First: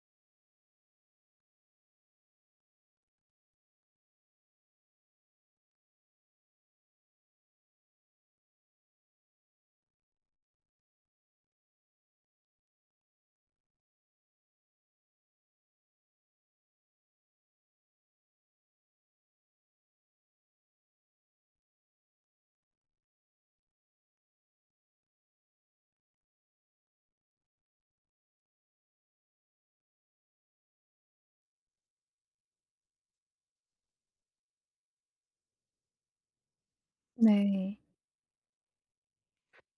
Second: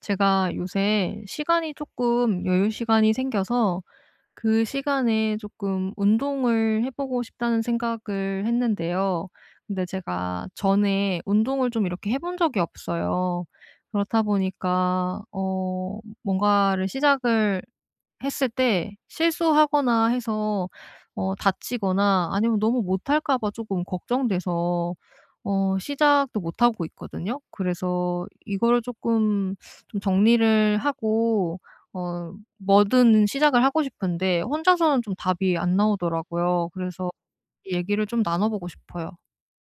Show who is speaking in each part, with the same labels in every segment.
Speaker 1: 제가 요새 시간이 조금 여유 시간이 생겨서 그 시간에 조금 운동을 해 보고 싶다는 생각을 했는데요. 근데 제가 전에 운동을 좀 이렇게 해본 적이 없어요. 그렇다 보니까 뭔가를 시작을 했을 때 실수하거나 해서 다치거나 아니면 너무 못할까 봐 조금 걱정돼서 시작도 못하고 있거든요. 그래서 이거를 조금 좀 정리를 하고 뭐든 시작을 하고 싶은데 혼자서는 좀 답이 안 나오더라고요. 그래서
Speaker 2: 네.
Speaker 1: 얘기를 좀 나눠 보고 싶어요.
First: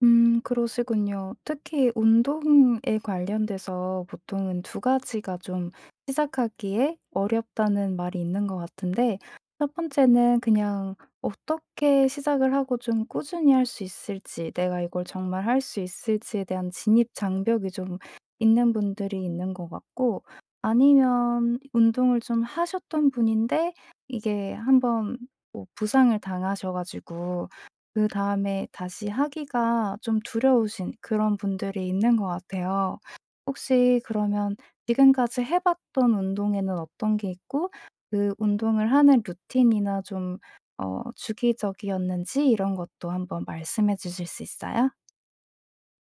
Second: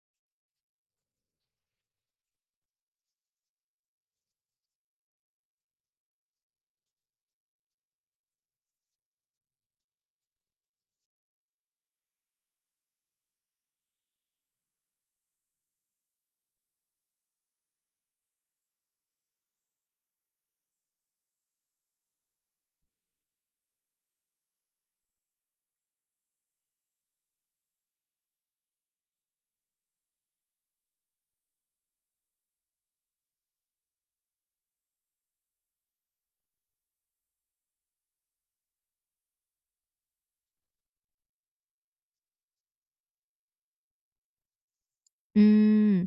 Speaker 2: 그러시군요. 특히 운동에 관련돼서 보통은 두 가지가 좀 시작하기에 어렵다는 말이 있는 것 같은데, 첫 번째는 그냥 어떻게 시작을 하고 좀 꾸준히 할 수 있을지, 내가 이걸 정말 할 수 있을지에 대한 진입 장벽이 좀 있는 분들이 있는 것 같고, 아니면 운동을 좀 하셨던 분인데 이게 한번 뭐 부상을 당하셔 가지고 그다음에 다시 하기가 좀 두려우신 그런 분들이 있는 것 같아요. 혹시 그러면 지금까지 해 봤던 운동에는 어떤 게 있고, 그 운동을 하는 루틴이나 좀 주기적이었는지, 이런 것도 한번 말씀해 주실 수 있어요?
Speaker 1: 음.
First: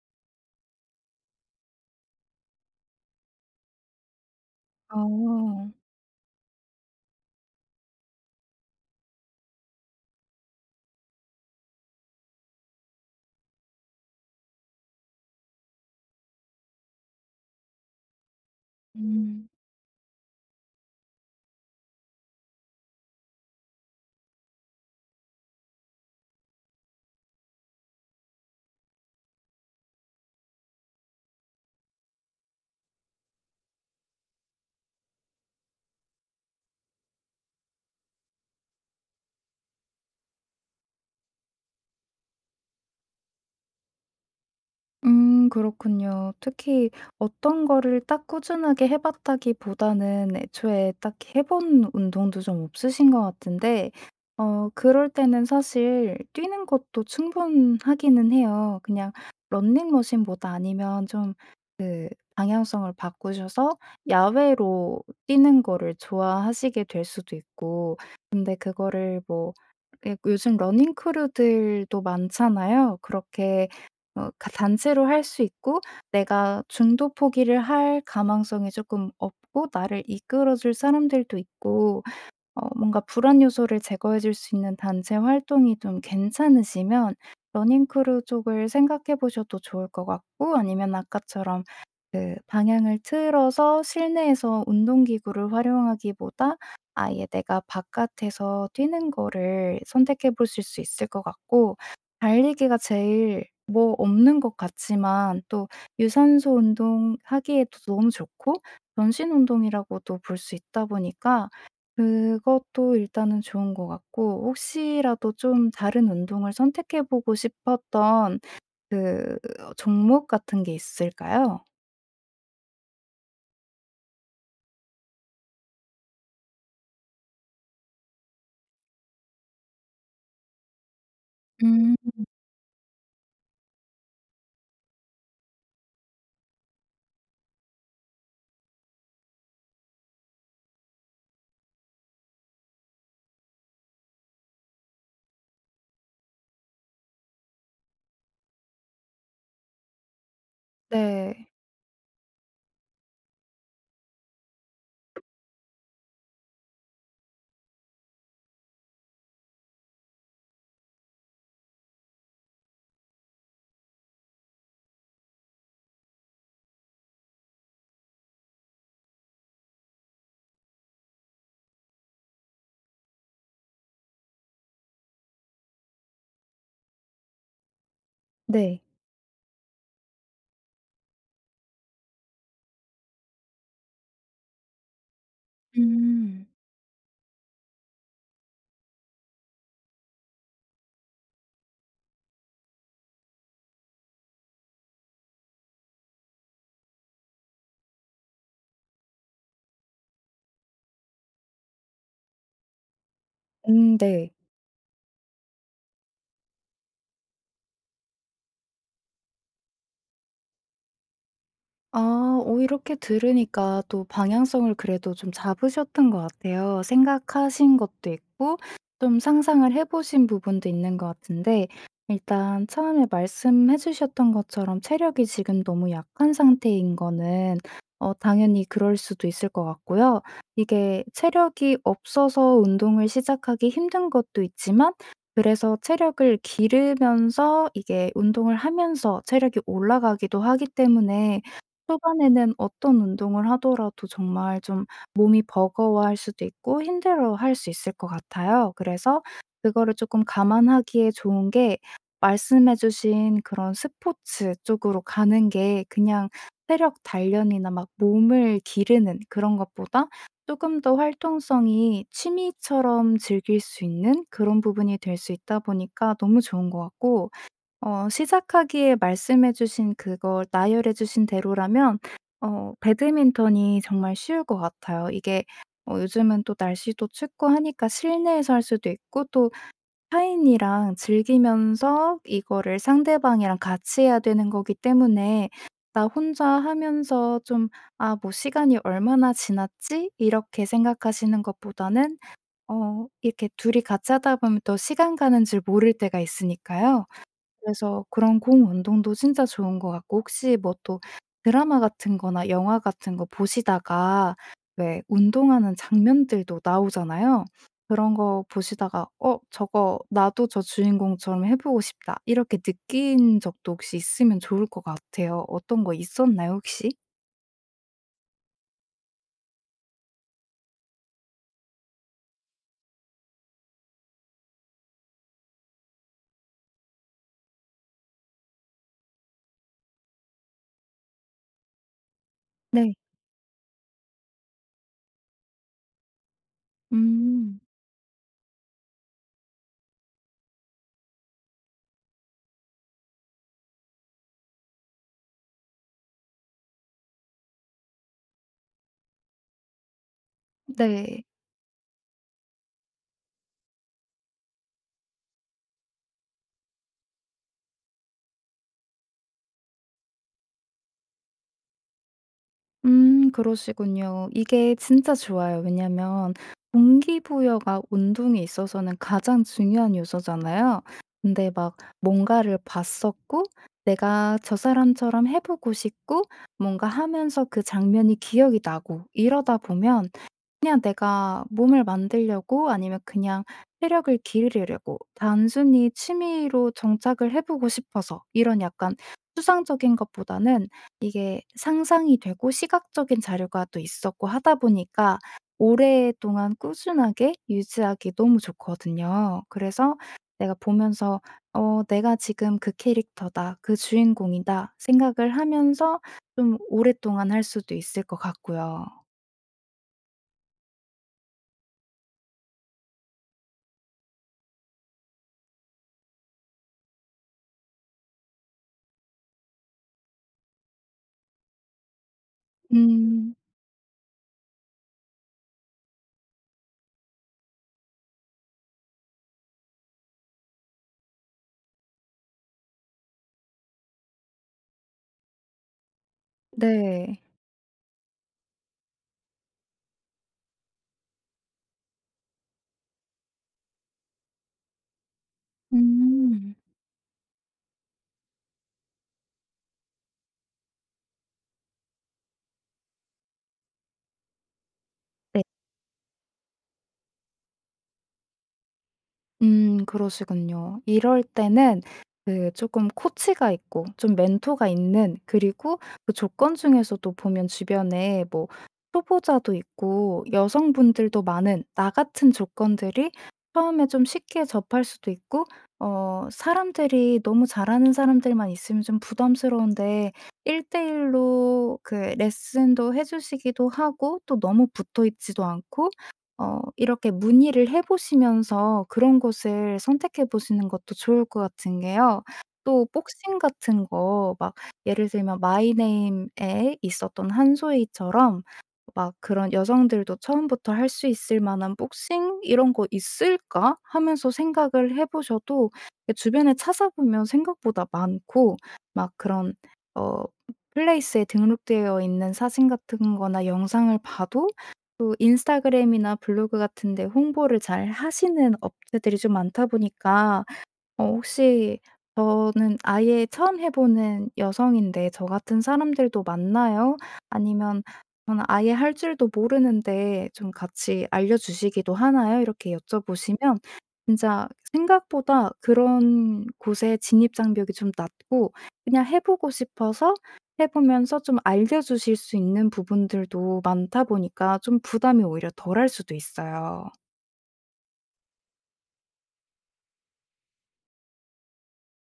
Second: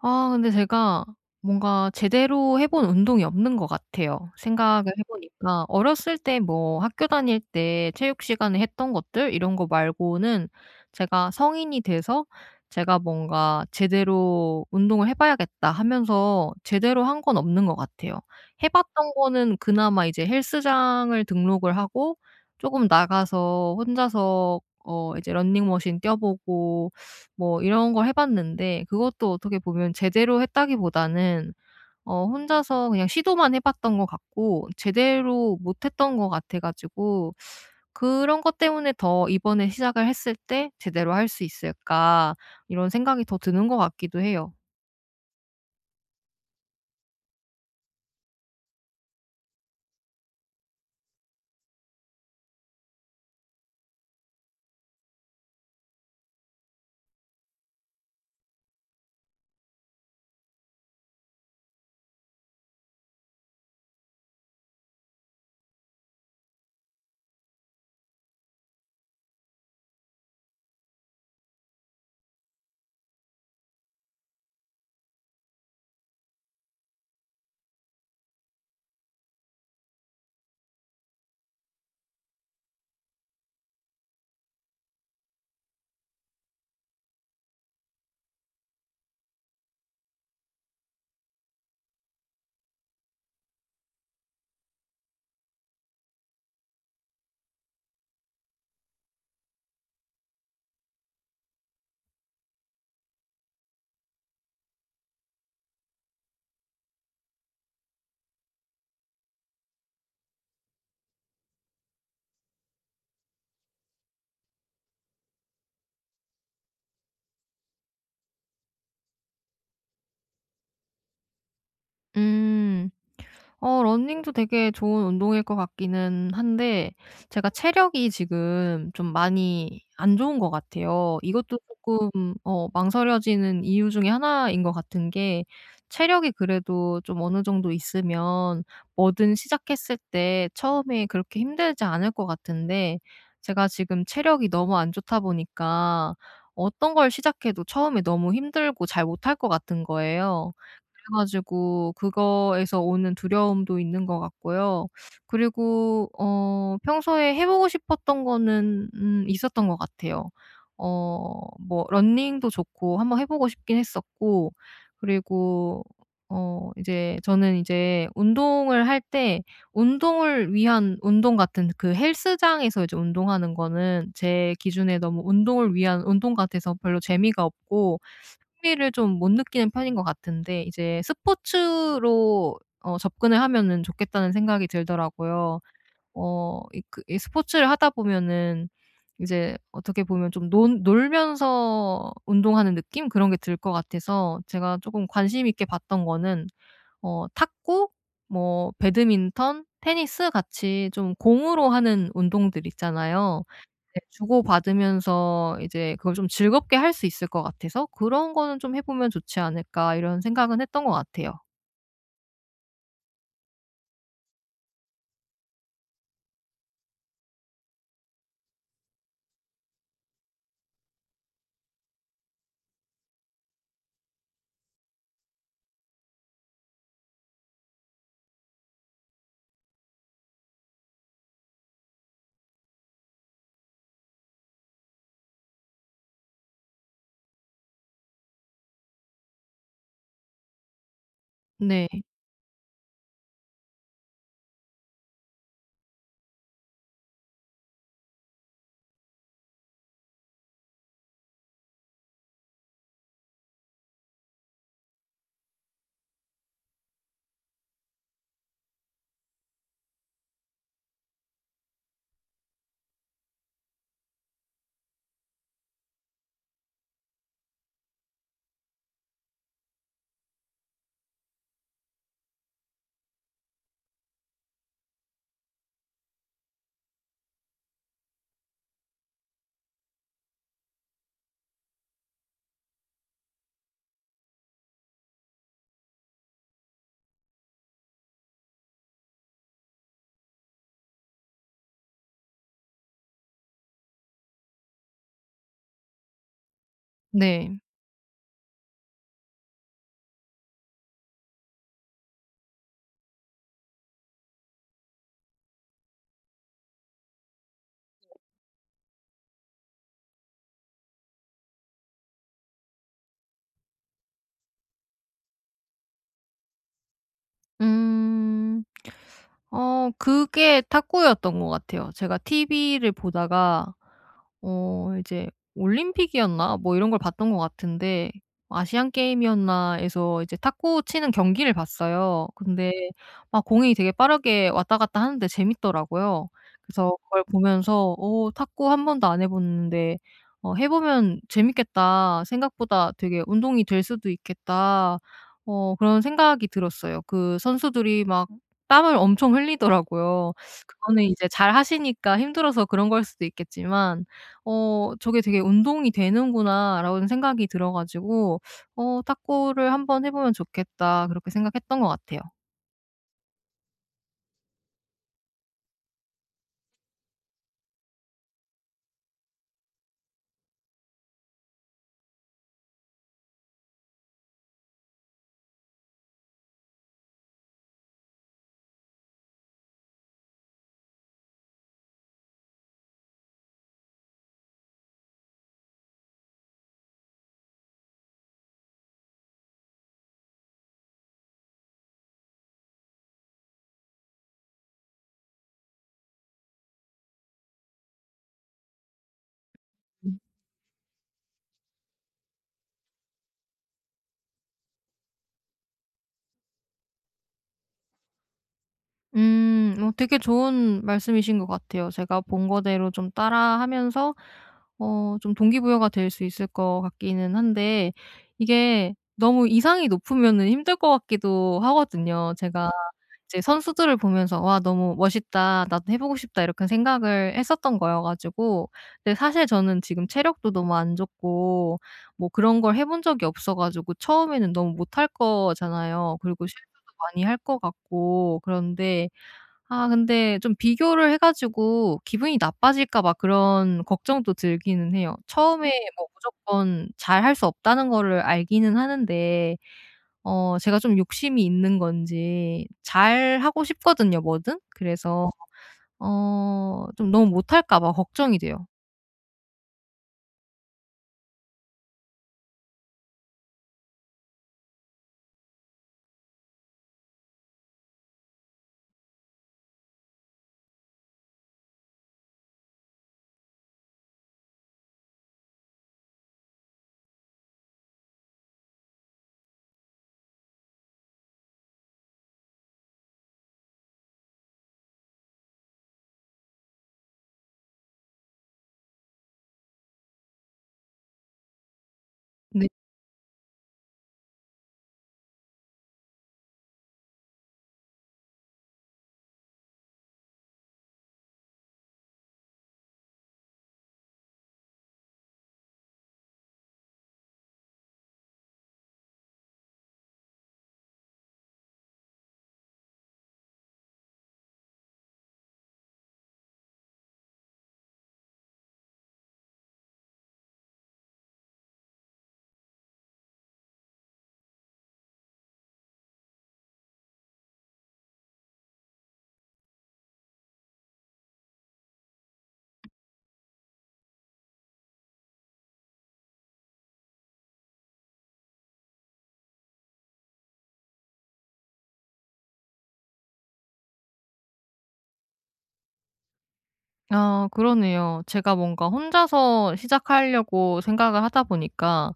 Speaker 1: 아, 근데 제가 뭔가 제대로 해본 운동이 없는 것 같아요. 생각을 해 보니까
Speaker 2: 어.
Speaker 1: 어렸을 때 뭐 학교 다닐 때 체육 시간에 했던 것들 이런 거 말고는 제가 성인이 돼서 제가 뭔가 '제대로 운동을 해 봐야겠다.' 하면서 제대로 한 건 없는 것 같아요. 해 봤던
Speaker 2: 음.
Speaker 1: 거는 그나마 이제 헬스장을 등록을 하고 조금 나가서 혼자서 이제 러닝머신 뛰어 보고 뭐 이런 걸 해 봤는데, 그것도 어떻게 보면 제대로 했다기보다는 혼자서 그냥 시도만 해 봤던 것 같고, 제대로 못했던 것 같아 가지고 그런 것 때문에 더 '이번에 시작을 했을 때 제대로 할 수 있을까.' 이런 생각이 더 드는 것 같기도 해요.
Speaker 2: 그렇군요. 특히 어떤 거를 딱 꾸준하게 해 봤다기보다는 애초에 딱 해본 운동도 좀 없으신 것 같은데, 그럴 때는 사실 뛰는 것도 충분하기는 해요. 그냥 러닝머신보다 아니면 좀 그 방향성을 바꾸셔서 야외로 뛰는 거를 좋아하시게 될 수도 있고, 근데 그거를 뭐 예 요즘 러닝 크루들도 많잖아요. 그렇게 어 가 단체로 할 수 있고, 내가 중도 포기를 할 가망성이 조금 없고, 나를 이끌어 줄 사람들도 있고, 뭔가 불안 요소를 제거해 줄 수 있는 단체 활동이 좀 괜찮으시면 러닝 크루 쪽을 생각해 보셔도 좋을 것 같고, 아니면 아까처럼 그 방향을 틀어서 실내에서 운동 기구를 활용하기보다 아예 내가 바깥에서 뛰는 거를 선택해 보실 수 있을 것 같고, 달리기가 제일 뭐 없는 것 같지만 또 유산소 운동하기에도 너무 좋고, 전신 운동이라고도 볼 수 있다 보니까 그것도 일단은 좋은 것 같고, 혹시라도 좀 다른 운동을 선택해 보고 싶었던 그 종목 같은 게 있을까요?
Speaker 1: 음. 러닝도 되게 좋은 운동일 것 같기는 한데, 제가 체력이 지금 좀 많이 안 좋은 것 같아요. 이것도
Speaker 2: 음.
Speaker 1: 조금 망설여지는 이유 중에 하나인 것 같은 게, 체력이 그래도 좀 어느 정도 있으면 뭐든 시작했을 때 처음에 그렇게 힘들지 않을 것 같은데, 제가 지금 체력이 너무 안 좋다 보니까 어떤 걸 시작해도 처음에 너무 힘들고 잘 못할 것 같은 거예요. 그래
Speaker 2: 네.
Speaker 1: 가지고 그거에서 오는 두려움도 있는 것 같고요. 그리고 평소에 해 보고 싶었던 거는 있었던 것 같아요. 어 뭐 러닝도 좋고 한번 해 보고 싶긴 했었고, 그리고 이제 저는 이제 운동을 할 때, 운동을 위한 운동 같은, 그 헬스장에서 이제 운동하는 거는 제 기준에 너무 운동을 위한 운동 같아서 별로 재미가 없고
Speaker 2: 네.
Speaker 1: 흥미를 좀 못 느끼는 편인 것 같은데, 이제 스포츠로 접근을 하면은 좋겠다는 생각이 들더라고요.
Speaker 2: 음.
Speaker 1: 이 스포츠를 하다 보면은 이제 어떻게 보면 좀 논 놀면서 운동하는 느낌, 그런 게 들 것 같아서 제가 쪼금 관심 있게 봤던 거는 탁구, 뭐 배드민턴, 테니스 같이 좀 공으로 하는 운동들 있잖아요.
Speaker 2: 음.
Speaker 1: 네.
Speaker 2: 네.
Speaker 1: 주고받으면서 이제 그걸 좀 즐겁게 할 수 있을 것 같아서 '그런 거는 좀 해 보면 좋지 않을까.' 이런 생각은 했던 것 같아요.
Speaker 2: 아, 오, 이렇게 들으니까 또 방향성을 그래도 좀 잡으셨던 것 같아요. 생각하신 것도 있고 좀 상상을 해 보신 부분도 있는 것 같은데, 일단 처음에 말씀해 주셨던 것처럼 체력이 지금 너무 약한 상태인 거는 당연히 그럴 수도 있을 것 같고요. 이게 체력이 없어서 운동을 시작하기 힘든 것도 있지만, 그래서 체력을 기르면서, 이게 운동을 하면서 체력이 올라가기도 하기 때문에
Speaker 1: 네.
Speaker 2: 초반에는 어떤 운동을 하더라도 정말 좀 몸이 버거워할 수도 있고 힘들어할 수 있을 것 같아요. 그래서 그거를 조금 감안하기에 좋은 게, 말씀해 주신 그런 스포츠 쪽으로 가는 게 그냥 체력 단련이나 막 몸을 기르는 그런 것보다 조금 더 활동성이, 취미처럼 즐길 수 있는 그런 부분이 될 수 있다 보니까 너무 좋은 것 같고, 시작하기에 말씀해 주신 그걸 나열해 주신 대로라면 배드민턴이 정말 쉬울 것 같아요. 이게 요즘은 또 날씨도 춥고 하니까 실내에서 할 수도 있고, 또 타인이랑 즐기면서, 이거를 상대방이랑 같이 해야 되는 거기 때문에 나 혼자 하면서 좀 '아 뭐 시간이 얼마나 지났지?' 이렇게 생각하시는 것보다는 이렇게 둘이 같이 하다 보면 또 시간 가는 줄 모를 때가 있으니까요.
Speaker 1: 네.
Speaker 2: 그래서 그런 공 운동도 진짜 좋은 것 같고, 혹시 뭐 또 드라마 같은 거나 영화 같은 거 보시다가 왜 운동하는 장면들도 나오잖아요. 그런 거 보시다가 '어 저거 나도 저 주인공처럼 해 보고 싶다.' 이렇게 느낀 적도 혹시 있으면 좋을 것 같아요. 어떤 거 있었나요 혹시?
Speaker 1: 음. 그게 탁구였던 것 같아요. 제가 TV를 보다가 이제 올림픽이었나 뭐 이런 걸 봤던 것 같은데, 아시안 게임이었나 해서 이제 탁구 치는 경기를 봤어요. 근데
Speaker 2: 네.
Speaker 1: 막 공이 되게 빠르게 왔다 갔다 하는데 재밌더라고요. 그래서 그걸
Speaker 2: 음.
Speaker 1: 보면서 탁구 한 번도 안 해 봤는데 해 보면 재밌겠다. 생각보다 되게 운동이 될 수도 있겠다.' 그런 생각이 들었어요. 그 선수들이 막 땀을 엄청 흘리더라고요. 그거는
Speaker 2: 네.
Speaker 1: 이제 잘하시니까 힘들어서 그런 걸 수도 있겠지만 '저게 되게 운동이 되는구나.'라는 생각이 들어 가지고 탁구를 한번 해 보면 좋겠다.' 그렇게 생각했던 것 같아요.
Speaker 2: 그러시군요. 이게 진짜 좋아요. 왜냐면 동기부여가 운동에 있어서는 가장 중요한 요소잖아요. 근데 막 뭔가를 봤었고, 내가 저 사람처럼 해 보고 싶고, 뭔가 하면서 그 장면이 기억이 나고 이러다 보면, 그냥 내가 몸을 만들려고 아니면 그냥 체력을 기르려고 단순히 취미로 정착을 해 보고 싶어서 이런 약간 추상적인 것보다는 이게 상상이 되고 시각적인 자료가 또 있었고 하다 보니까 오랫동안 꾸준하게 유지하기 너무 좋거든요. 그래서
Speaker 1: 음.
Speaker 2: 내가 보면서 '어 내가 지금 그 캐릭터다. 그 주인공이다.' 생각을 하면서 좀 오랫동안 할 수도 있을 것 같고요.
Speaker 1: 음 되게 좋은 말씀이신 것 같아요. 제가 본 거대로 좀 따라 하면서 좀 동기부여가 될 수 있을 것 같기는 한데, 이게 너무 이상이 높으면은 힘들 것 같기도 하거든요. 제가
Speaker 2: 음.
Speaker 1: 이제 선수들을 보면서 '와, 너무 멋있다. 나도 해 보고 싶다.' 이렇게 생각을 했었던 거여 가지고, 근데 사실 저는 지금 체력도 너무 안 좋고 뭐 그런 걸 해본 적이 없어 가지고 처음에는 너무 못할 거잖아요. 그리고 실수도
Speaker 2: 네.
Speaker 1: 많이 할 것 같고 그런데, 아, 근데 좀 비교를 해 가지고 기분이 나빠질까 봐 그런 걱정도 들기는 해요. 처음에 뭐
Speaker 2: 음.
Speaker 1: 무조건 잘할 수 없다는 거를 알기는 하는데, 제가 좀 욕심이 있는 건지 잘하고 싶거든요, 뭐든. 그래서
Speaker 2: 네.
Speaker 1: 좀 너무 못할까 봐 걱정이 돼요.
Speaker 2: 그러시군요. 이럴 때는 그금 코치가 있고 좀 멘토가 있는, 그리고 그 조건 중에서도 보면 주변에 뭐 초보자도 있고 여성분들도 많은, 나 같은 조건들이 처음에 좀 쉽게 접할 수도 있고, 사람들이 너무 잘하는 사람들만 있으면 좀 부담스러운데, 1:1 로 그 레슨도 해 주시기도 하고 또 너무 붙어 있지도 않고, 이렇게 문의를 해 보시면서 그런 곳을 선택해 보시는 것도 좋을 것 같은 게요. 또 복싱 같은 거 막 예를 들면 마이 네임에 있었던 한소희처럼 막 그런, '여성들도 처음부터 할 수 있을 만한 복싱 이런 거 있을까?' 하면서 생각을 해 보셔도, 예 주변에 찾아보면 생각보다 많고, 막 그런 어 플레이스에 등록되어 있는 사진 같은 거나 영상을 봐도, 또 인스타그램이나 블로그 같은 데 홍보를 잘 하시는 업체들이 좀 많다 보니까, 혹시 저는 아예 처음 해 보는 여성인데 저 같은 사람들도 많나요? 아니면 저는 아예 할 줄도 모르는데 좀 같이 알려주시기도 하나요? 이렇게 여쭤보시면 진짜 생각보다 그런 곳에 진입 장벽이 좀 낮고, 그냥 해 보고 싶어서 해 보면서 좀 알려주실 수 있는 부분들도 많다 보니까 좀 부담이 오히려 덜할 수도 있어요.
Speaker 1: 아, 그러네요. 제가 뭔가 혼자서 시작하려고 생각을 하다 보니까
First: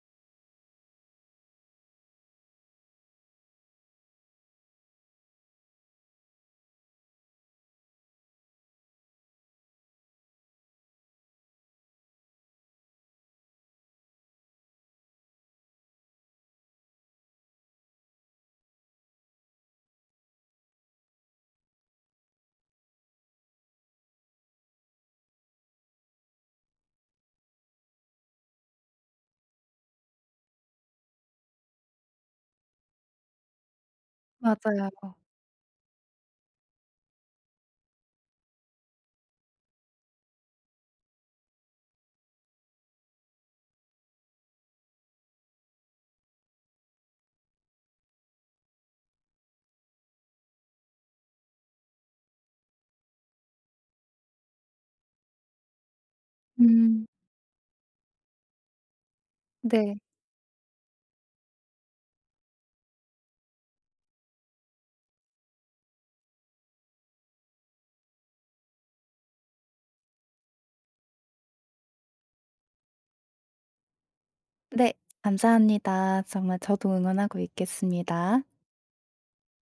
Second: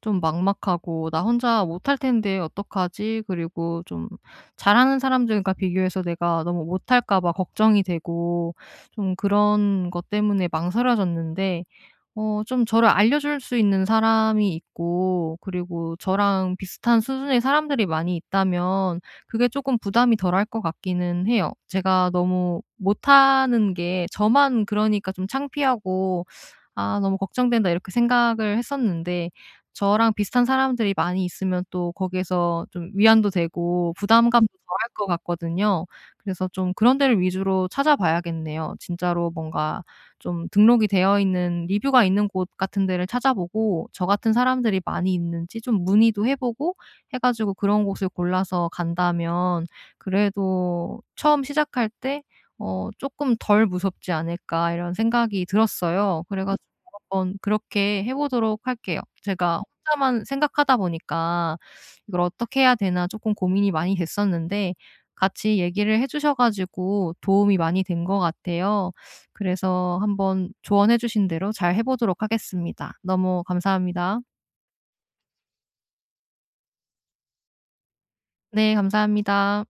Speaker 1: 좀 막막하고 '나 혼자 못할 텐데 어떡하지?' 그리고 좀 잘하는 사람들과 비교해서 내가 너무 못할까 봐 걱정이 되고, 좀 그런 것 때문에 망설여졌는데 좀 저를 알려줄 수 있는 사람이 있고, 그리고 저랑 비슷한 수준의 사람들이 많이 있다면 그게 조금 부담이 덜할 것 같기는 해요. 제가 너무 못하는 게 저만 그러니까 좀 창피하고 '아, 너무 걱정된다.' 이렇게 생각을 했었는데, 저랑 비슷한 사람들이 많이 있으면 또 거기에서 좀 위안도 되고 부담감도 덜할
Speaker 2: 맞아요.
Speaker 1: 것 같거든요. 그래서 좀 그런 데를 위주로 찾아봐야겠네요. 진짜로 뭔가 좀 등록이 되어 있는 리뷰가 있는 곳 같은 데를 찾아보고 저 같은 사람들이 많이 있는지 좀 문의도 해 보고 해 가지고 그런 곳을 골라서 간다면 '그래도 처음 시작할 때어금덜 무섭지 않을까.' 이런 생각이 들었어요. 그래 가지고
Speaker 2: 음.
Speaker 1: 한번 그렇게 해 보도록 할게요. 제가
Speaker 2: 네.
Speaker 1: 혼자만 생각하다 보니까 이걸 '어떻게 해야 되나.' 조금 고민이 많이 됐었는데, 같이 얘기를 해 주셔 가지고 도움이 많이 된 것 같아요. 그래서 한번 조언해 주신 대로 잘 해 보도록 하겠습니다. 너무 감사합니다.
Speaker 2: 네. 감사합니다. 정말 저도 응원하고 있겠습니다.
Speaker 1: 네, 감사합니다.